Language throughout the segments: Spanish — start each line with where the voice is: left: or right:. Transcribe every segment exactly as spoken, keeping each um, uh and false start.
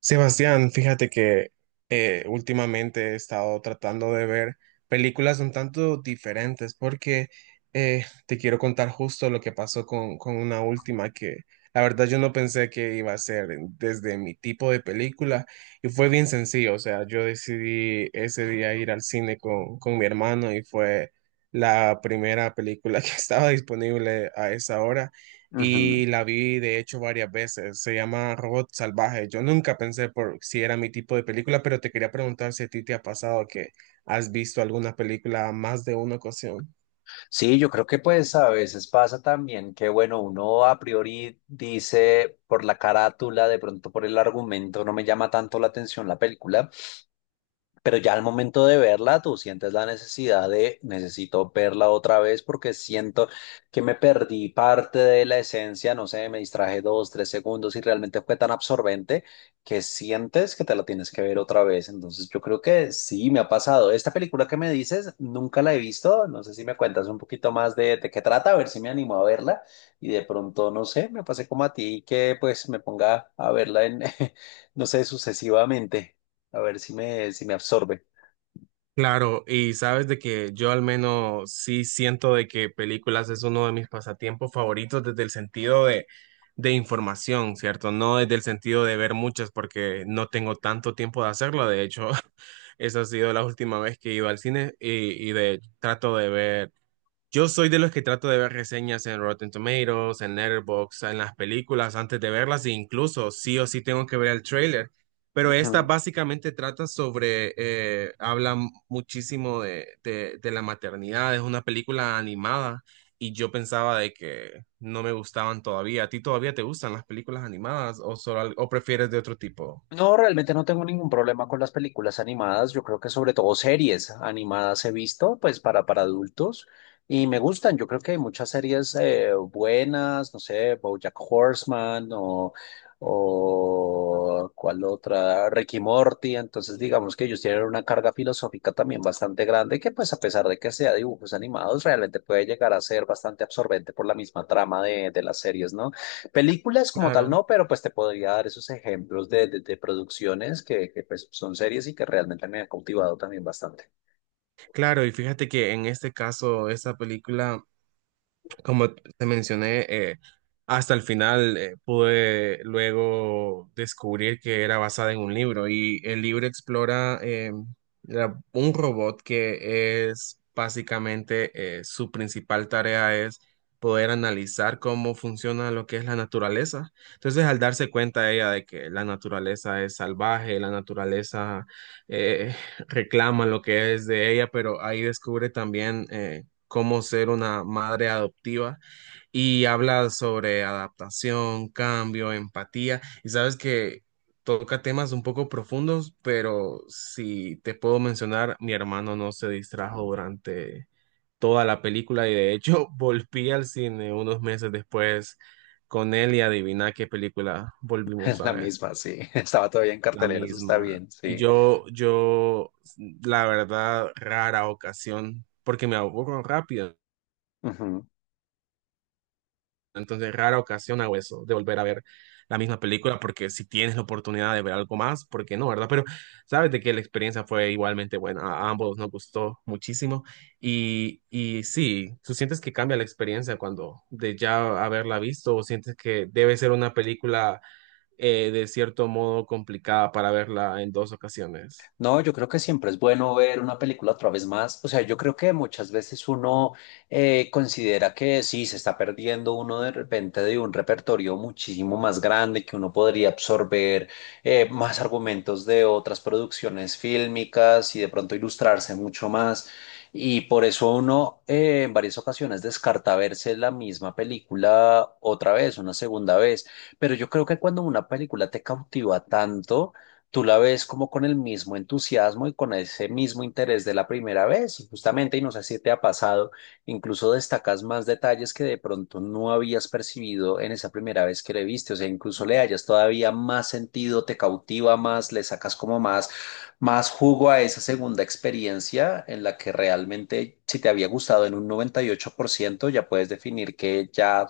right: Sebastián, fíjate que eh, últimamente he estado tratando de ver películas un tanto diferentes porque eh, te quiero contar justo lo que pasó con, con una última que la verdad yo no pensé que iba a ser desde mi tipo de película. Y fue bien sencillo, o sea, yo decidí ese día ir al cine con, con mi hermano y fue la primera película que estaba disponible a esa hora,
left: Ujú.
right: y la vi de hecho varias veces. Se llama Robot Salvaje. Yo nunca pensé por si era mi tipo de película, pero te quería preguntar si a ti te ha pasado que has visto alguna película más de una ocasión.
left: Sí, yo creo que pues a veces pasa también que, bueno, uno a priori dice por la carátula, de pronto por el argumento, no me llama tanto la atención la película, pero ya al momento de verla, tú sientes la necesidad de, necesito verla otra vez porque siento que me perdí parte de la esencia, no sé, me distraje dos, tres segundos y realmente fue tan absorbente que sientes que te la tienes que ver otra vez. Entonces yo creo que sí, me ha pasado. Esta película que me dices, nunca la he visto. No sé si me cuentas un poquito más de, de qué trata, a ver si me animo a verla. Y de pronto, no sé, me pasé como a ti que pues me ponga a verla en, no sé, sucesivamente. A ver si me, si me, absorbe.
right: Claro, y sabes de que yo al menos sí siento de que películas es uno de mis pasatiempos favoritos desde el sentido de, de información, ¿cierto? No desde el sentido de ver muchas porque no tengo tanto tiempo de hacerlo. De hecho, esa ha sido la última vez que he ido al cine y, y de, trato de ver. Yo soy de los que trato de ver reseñas en Rotten Tomatoes, en Letterboxd, en las películas antes de verlas e incluso sí o sí tengo que ver el tráiler. Pero esta
left: Ujú.
right: básicamente trata sobre, eh, habla muchísimo de, de, de la maternidad. Es una película animada y yo pensaba de que no me gustaban todavía. ¿A ti todavía te gustan las películas animadas o, solo, al- o prefieres de otro tipo?
left: No, realmente no tengo ningún problema con las películas animadas. Yo creo que sobre todo series animadas he visto, pues para, para, adultos y me gustan. Yo creo que hay muchas series eh, buenas, no sé, BoJack Horseman o, o cuál otra, Ricky Morty. Entonces, digamos que ellos tienen una carga filosófica también bastante grande que, pues a pesar de que sea dibujos animados, realmente puede llegar a ser bastante absorbente por la misma trama de, de las series, ¿no? Películas como tal
right: Claro.
left: no, pero pues te podría dar esos ejemplos de, de- de producciones que, que, pues son series y que realmente me han cautivado también bastante.
right: Claro, y fíjate que en este caso, esta película... Como te mencioné, eh, hasta el final eh, pude luego descubrir que era basada en un libro, y el libro explora, eh, la- un robot que es básicamente, eh, su principal tarea es poder analizar cómo funciona lo que es la naturaleza. Entonces, al darse cuenta ella de que la naturaleza es salvaje, la naturaleza eh, reclama lo que es de ella, pero ahí descubre también eh, cómo ser una madre adoptiva, y habla sobre adaptación, cambio, empatía, y sabes que toca temas un poco profundos. Pero si te puedo mencionar, mi hermano no se distrajo durante toda la película, y de hecho volví al cine unos meses después con él y adivina qué película volvimos a
left: La
right: ver.
left: misma, sí. Estaba todavía en
right: La
left: cartelera, eso
right: misma.
left: está bien,
right: Y
left: sí.
right: yo, yo, la verdad, rara ocasión, porque me aburro rápido,
left: Ujú.
right: entonces rara ocasión hago eso, de volver a ver la misma película, porque si tienes la oportunidad de ver algo más, ¿por qué no, verdad? Pero sabes de que la experiencia fue igualmente buena, a ambos nos gustó muchísimo, y, y sí, tú sientes que cambia la experiencia cuando de ya haberla visto, o sientes que debe ser una película eh, de cierto modo complicada para verla en dos ocasiones.
left: No, yo creo que siempre es bueno ver una película otra vez más. O sea, yo creo que muchas veces uno eh, considera que sí, se está perdiendo uno de repente de un repertorio muchísimo más grande, que uno podría absorber eh, más argumentos de otras producciones fílmicas y de pronto ilustrarse mucho más. Y por eso uno eh, en varias ocasiones descarta verse la misma película otra vez, una segunda vez. Pero yo creo que cuando una película te cautiva tanto, tú la ves como con el mismo entusiasmo y con ese mismo interés de la primera vez, y justamente, y no sé si te ha pasado, incluso destacas más detalles que de pronto no habías percibido en esa primera vez que le viste, o sea, incluso le hayas todavía más sentido, te cautiva más, le sacas como más, más jugo a esa segunda experiencia en la que realmente, si te había gustado en un noventa y ocho por ciento, ya puedes definir que ya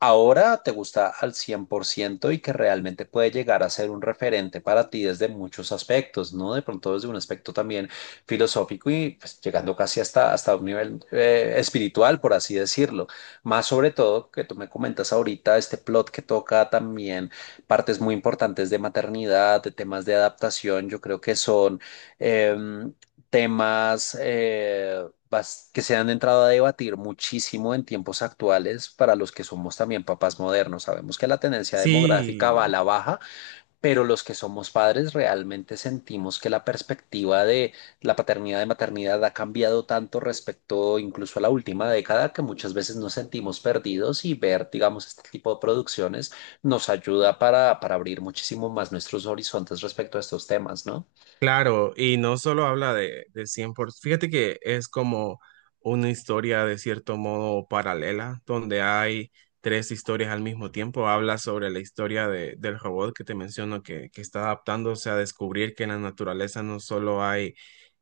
left: ahora te gusta al cien por ciento y que realmente puede llegar a ser un referente para ti desde muchos aspectos, ¿no? De pronto desde un aspecto también filosófico y pues, llegando casi hasta, hasta un nivel eh, espiritual, por así decirlo. Más sobre todo que tú me comentas ahorita, este plot que toca también partes muy importantes de maternidad, de temas de adaptación, yo creo que son em, temas eh, bas- que se han entrado a debatir muchísimo en tiempos actuales para los que somos también papás modernos. Sabemos que la tendencia demográfica va a
right: Sí,
left: la baja, pero los que somos padres realmente sentimos que la perspectiva de la paternidad y maternidad ha cambiado tanto respecto incluso a la última década que muchas veces nos sentimos perdidos y ver, digamos, este tipo de producciones nos ayuda para, para, abrir muchísimo más nuestros horizontes respecto a estos temas, ¿no?
right: claro, y no solo habla de, de cien por ciento, fíjate que es como una historia de cierto modo paralela, donde hay tres historias al mismo tiempo. Habla sobre la historia de- del robot que te menciono, que, que está adaptándose a descubrir que en la naturaleza no solo hay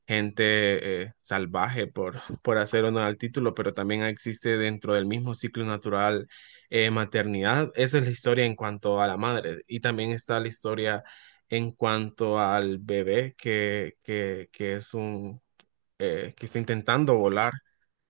right: gente eh, salvaje, por, por hacer honor al título, pero también existe dentro del mismo ciclo natural eh, maternidad. Esa es la historia en cuanto a la madre, y también está la historia en cuanto al bebé que, que, que es un eh, que está intentando volar.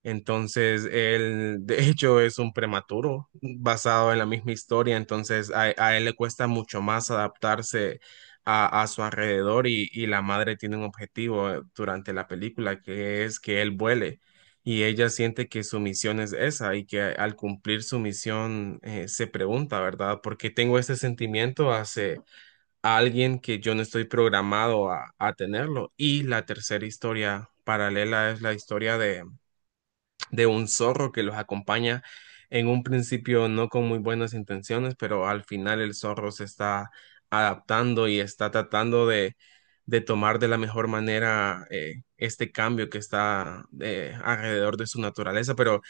right: Entonces, él de hecho es un prematuro basado en la misma historia. Entonces, a, a él le cuesta mucho más adaptarse a, a su alrededor, y, y la madre tiene un objetivo eh, durante la película, que es que él vuele. Y ella siente que su misión es esa, y que al cumplir su misión eh, se pregunta, ¿verdad? ¿Por qué tengo este sentimiento hace a alguien que yo no estoy programado a, a tenerlo? Y la tercera historia paralela es la historia de, de un zorro que los acompaña, en un principio no con muy buenas intenciones, pero al final el zorro se está adaptando y está tratando de, de tomar de la mejor manera eh, este cambio que está eh, alrededor de su naturaleza. Pero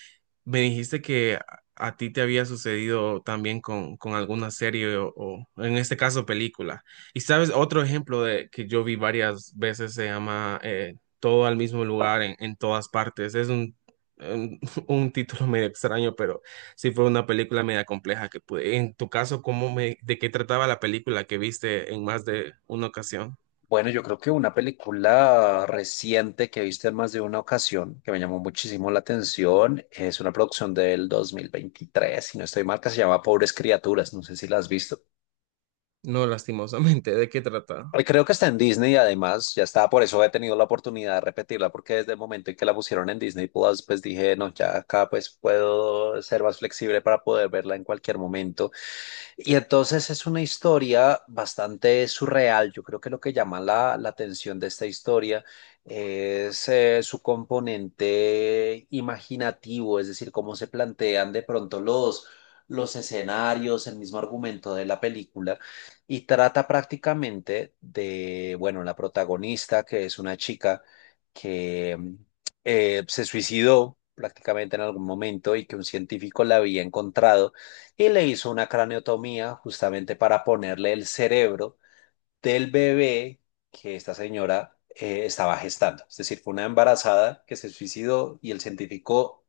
right: me dijiste que a a ti te había sucedido también con, con alguna serie o, o, en este caso película. Y sabes, otro ejemplo de que yo vi varias veces se llama eh, Todo al mismo lugar en, en todas partes. Es un, un, un título medio extraño, pero sí, fue una película media compleja que pude. En tu caso, ¿cómo me, de qué trataba la película que viste en más de una ocasión?
left: Bueno, yo creo que una película reciente que he visto en más de una ocasión, que me llamó muchísimo la atención, es una producción del dos mil veintitrés, si no estoy mal, que se llama Pobres Criaturas, no sé si la has visto.
right: No, lastimosamente, ¿de qué trata?
left: Eh, Creo que está en Disney, además, ya estaba, por eso he tenido la oportunidad de repetirla, porque desde el momento en que la pusieron en Disney Plus, pues dije, no, ya acá pues puedo ser más flexible para poder verla en cualquier momento. Y entonces es una historia bastante surreal. Yo creo que lo que llama la, la atención de esta historia es eh, su componente imaginativo, es decir, cómo se plantean de pronto los, los, escenarios, el mismo argumento de la película, y trata prácticamente de, bueno, la protagonista, que es una chica que mm, eh, se suicidó prácticamente en algún momento y que un científico la había encontrado y le hizo una craneotomía justamente para ponerle el cerebro del bebé que esta señora eh, estaba gestando. Es decir, fue una embarazada que se suicidó y el científico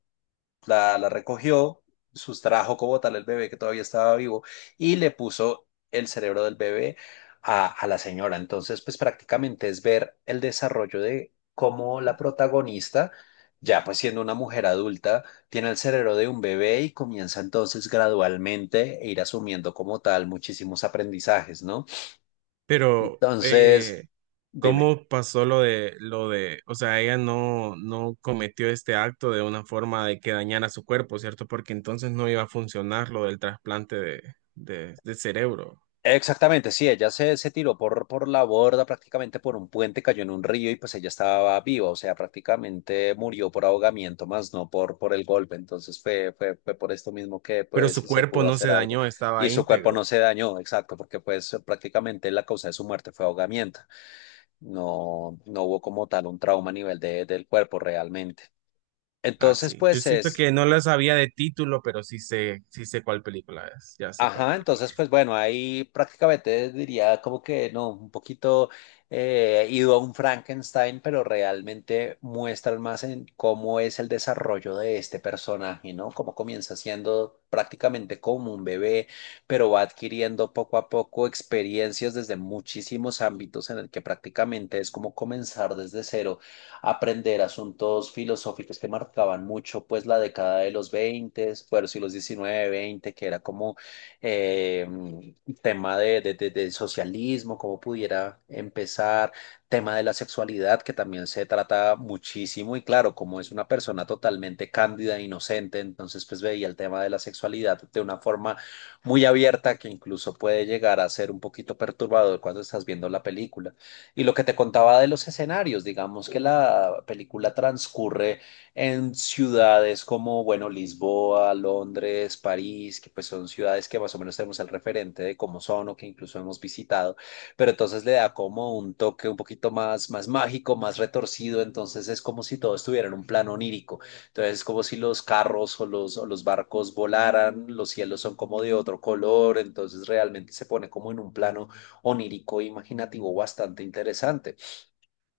left: la, la, recogió, sustrajo como tal el bebé que todavía estaba vivo y le puso el cerebro del bebé a, a la señora. Entonces, pues prácticamente es ver el desarrollo de cómo la protagonista, ya pues siendo una mujer adulta, tiene el cerebro de un bebé y comienza entonces gradualmente a ir asumiendo como tal muchísimos aprendizajes, ¿no?
right: Pero,
left: Entonces,
right: eh,
left: dime.
right: ¿cómo pasó lo de lo de, o sea, ella no no cometió este acto de una forma de que dañara su cuerpo, ¿cierto? Porque entonces no iba a funcionar lo del trasplante de, de, de cerebro.
left: Exactamente, sí, ella se, se, tiró por, por la borda, prácticamente por un puente, cayó en un río y pues ella estaba viva, o sea, prácticamente murió por ahogamiento, más no por, por, el golpe, entonces fue, fue, fue por esto mismo que
right: Pero
left: pues
right: su
left: se
right: cuerpo
left: pudo
right: no
left: hacer
right: se
left: algo
right: dañó, estaba
left: y su cuerpo
right: íntegro.
left: no se dañó, exacto, porque pues prácticamente la causa de su muerte fue ahogamiento, no, no hubo como tal un trauma a nivel de- del cuerpo realmente. Entonces,
right: Así. Yo
left: pues
right: siento
left: es,
right: que no lo sabía de título, pero sí sé, sí sé cuál película es. Ya sé cuál
left: ajá,
right: película
left: entonces
right: es.
left: pues bueno, ahí prácticamente diría como que no, un poquito eh, ido a un Frankenstein, pero realmente muestran más en cómo es el desarrollo de este personaje, ¿no? Cómo comienza siendo prácticamente como un bebé, pero va adquiriendo poco a poco experiencias desde muchísimos ámbitos en el que prácticamente es como comenzar desde cero, aprender asuntos filosóficos que marcaban mucho pues la década de los veinte, bueno, sí, los diecinueve, veinte, que era como eh, tema de, de- de- del socialismo, cómo pudiera empezar, tema de la sexualidad, que también se trata muchísimo y claro, como es una persona totalmente cándida e inocente, entonces pues veía el tema de la sexualidad de una forma muy abierta que incluso puede llegar a ser un poquito perturbador cuando estás viendo la película. Y lo que te contaba de los escenarios, digamos que la película transcurre en ciudades como, bueno, Lisboa, Londres, París, que pues son ciudades que más o menos tenemos el referente de cómo son o que incluso hemos visitado, pero entonces le da como un toque un poquito más, más mágico, más retorcido, entonces es como si todo estuviera en un plano onírico, entonces es como si los carros o los, o los barcos volaran, los cielos son como de otro color, entonces realmente se pone como en un plano onírico, e imaginativo, bastante interesante.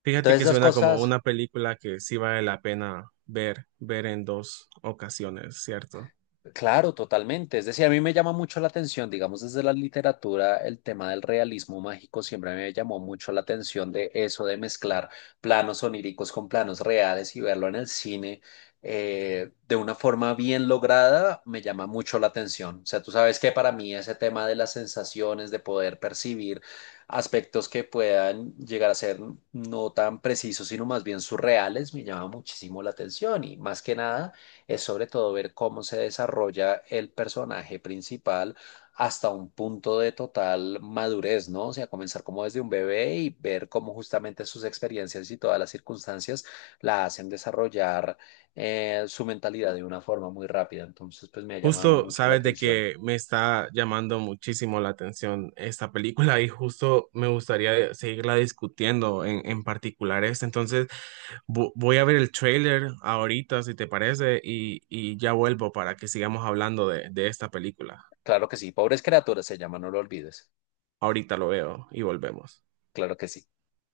right: Fíjate
left: Entonces
right: que
left: esas
right: suena como
left: cosas...
right: una película que sí vale la pena ver, ver en dos ocasiones, ¿cierto?
left: Claro, totalmente. Es decir, a mí me llama mucho la atención, digamos, desde la literatura, el tema del realismo mágico siempre me llamó mucho la atención de eso, de mezclar planos oníricos con planos reales y verlo en el cine eh, de una forma bien lograda, me llama mucho la atención. O sea, tú sabes que para mí ese tema de las sensaciones, de poder percibir aspectos que puedan llegar a ser no tan precisos, sino más bien surreales, me llama muchísimo la atención y más que nada es sobre todo ver cómo se desarrolla el personaje principal hasta un punto de total madurez, ¿no? O sea, comenzar como desde un bebé y ver cómo justamente sus experiencias y todas las circunstancias la hacen desarrollar eh, su mentalidad de una forma muy rápida. Entonces, pues me ha llamado
right: Justo
left: mucho la
right: sabes de
left: atención.
right: que me está llamando muchísimo la atención esta película, y justo me gustaría seguirla discutiendo en, en particular esta. Entonces vo- voy a ver el trailer ahorita, si te parece, y, y ya vuelvo para que sigamos hablando de, de esta película.
left: Claro que sí, Pobres Criaturas se llama, no lo olvides.
right: Ahorita lo veo y volvemos.
left: Claro que sí.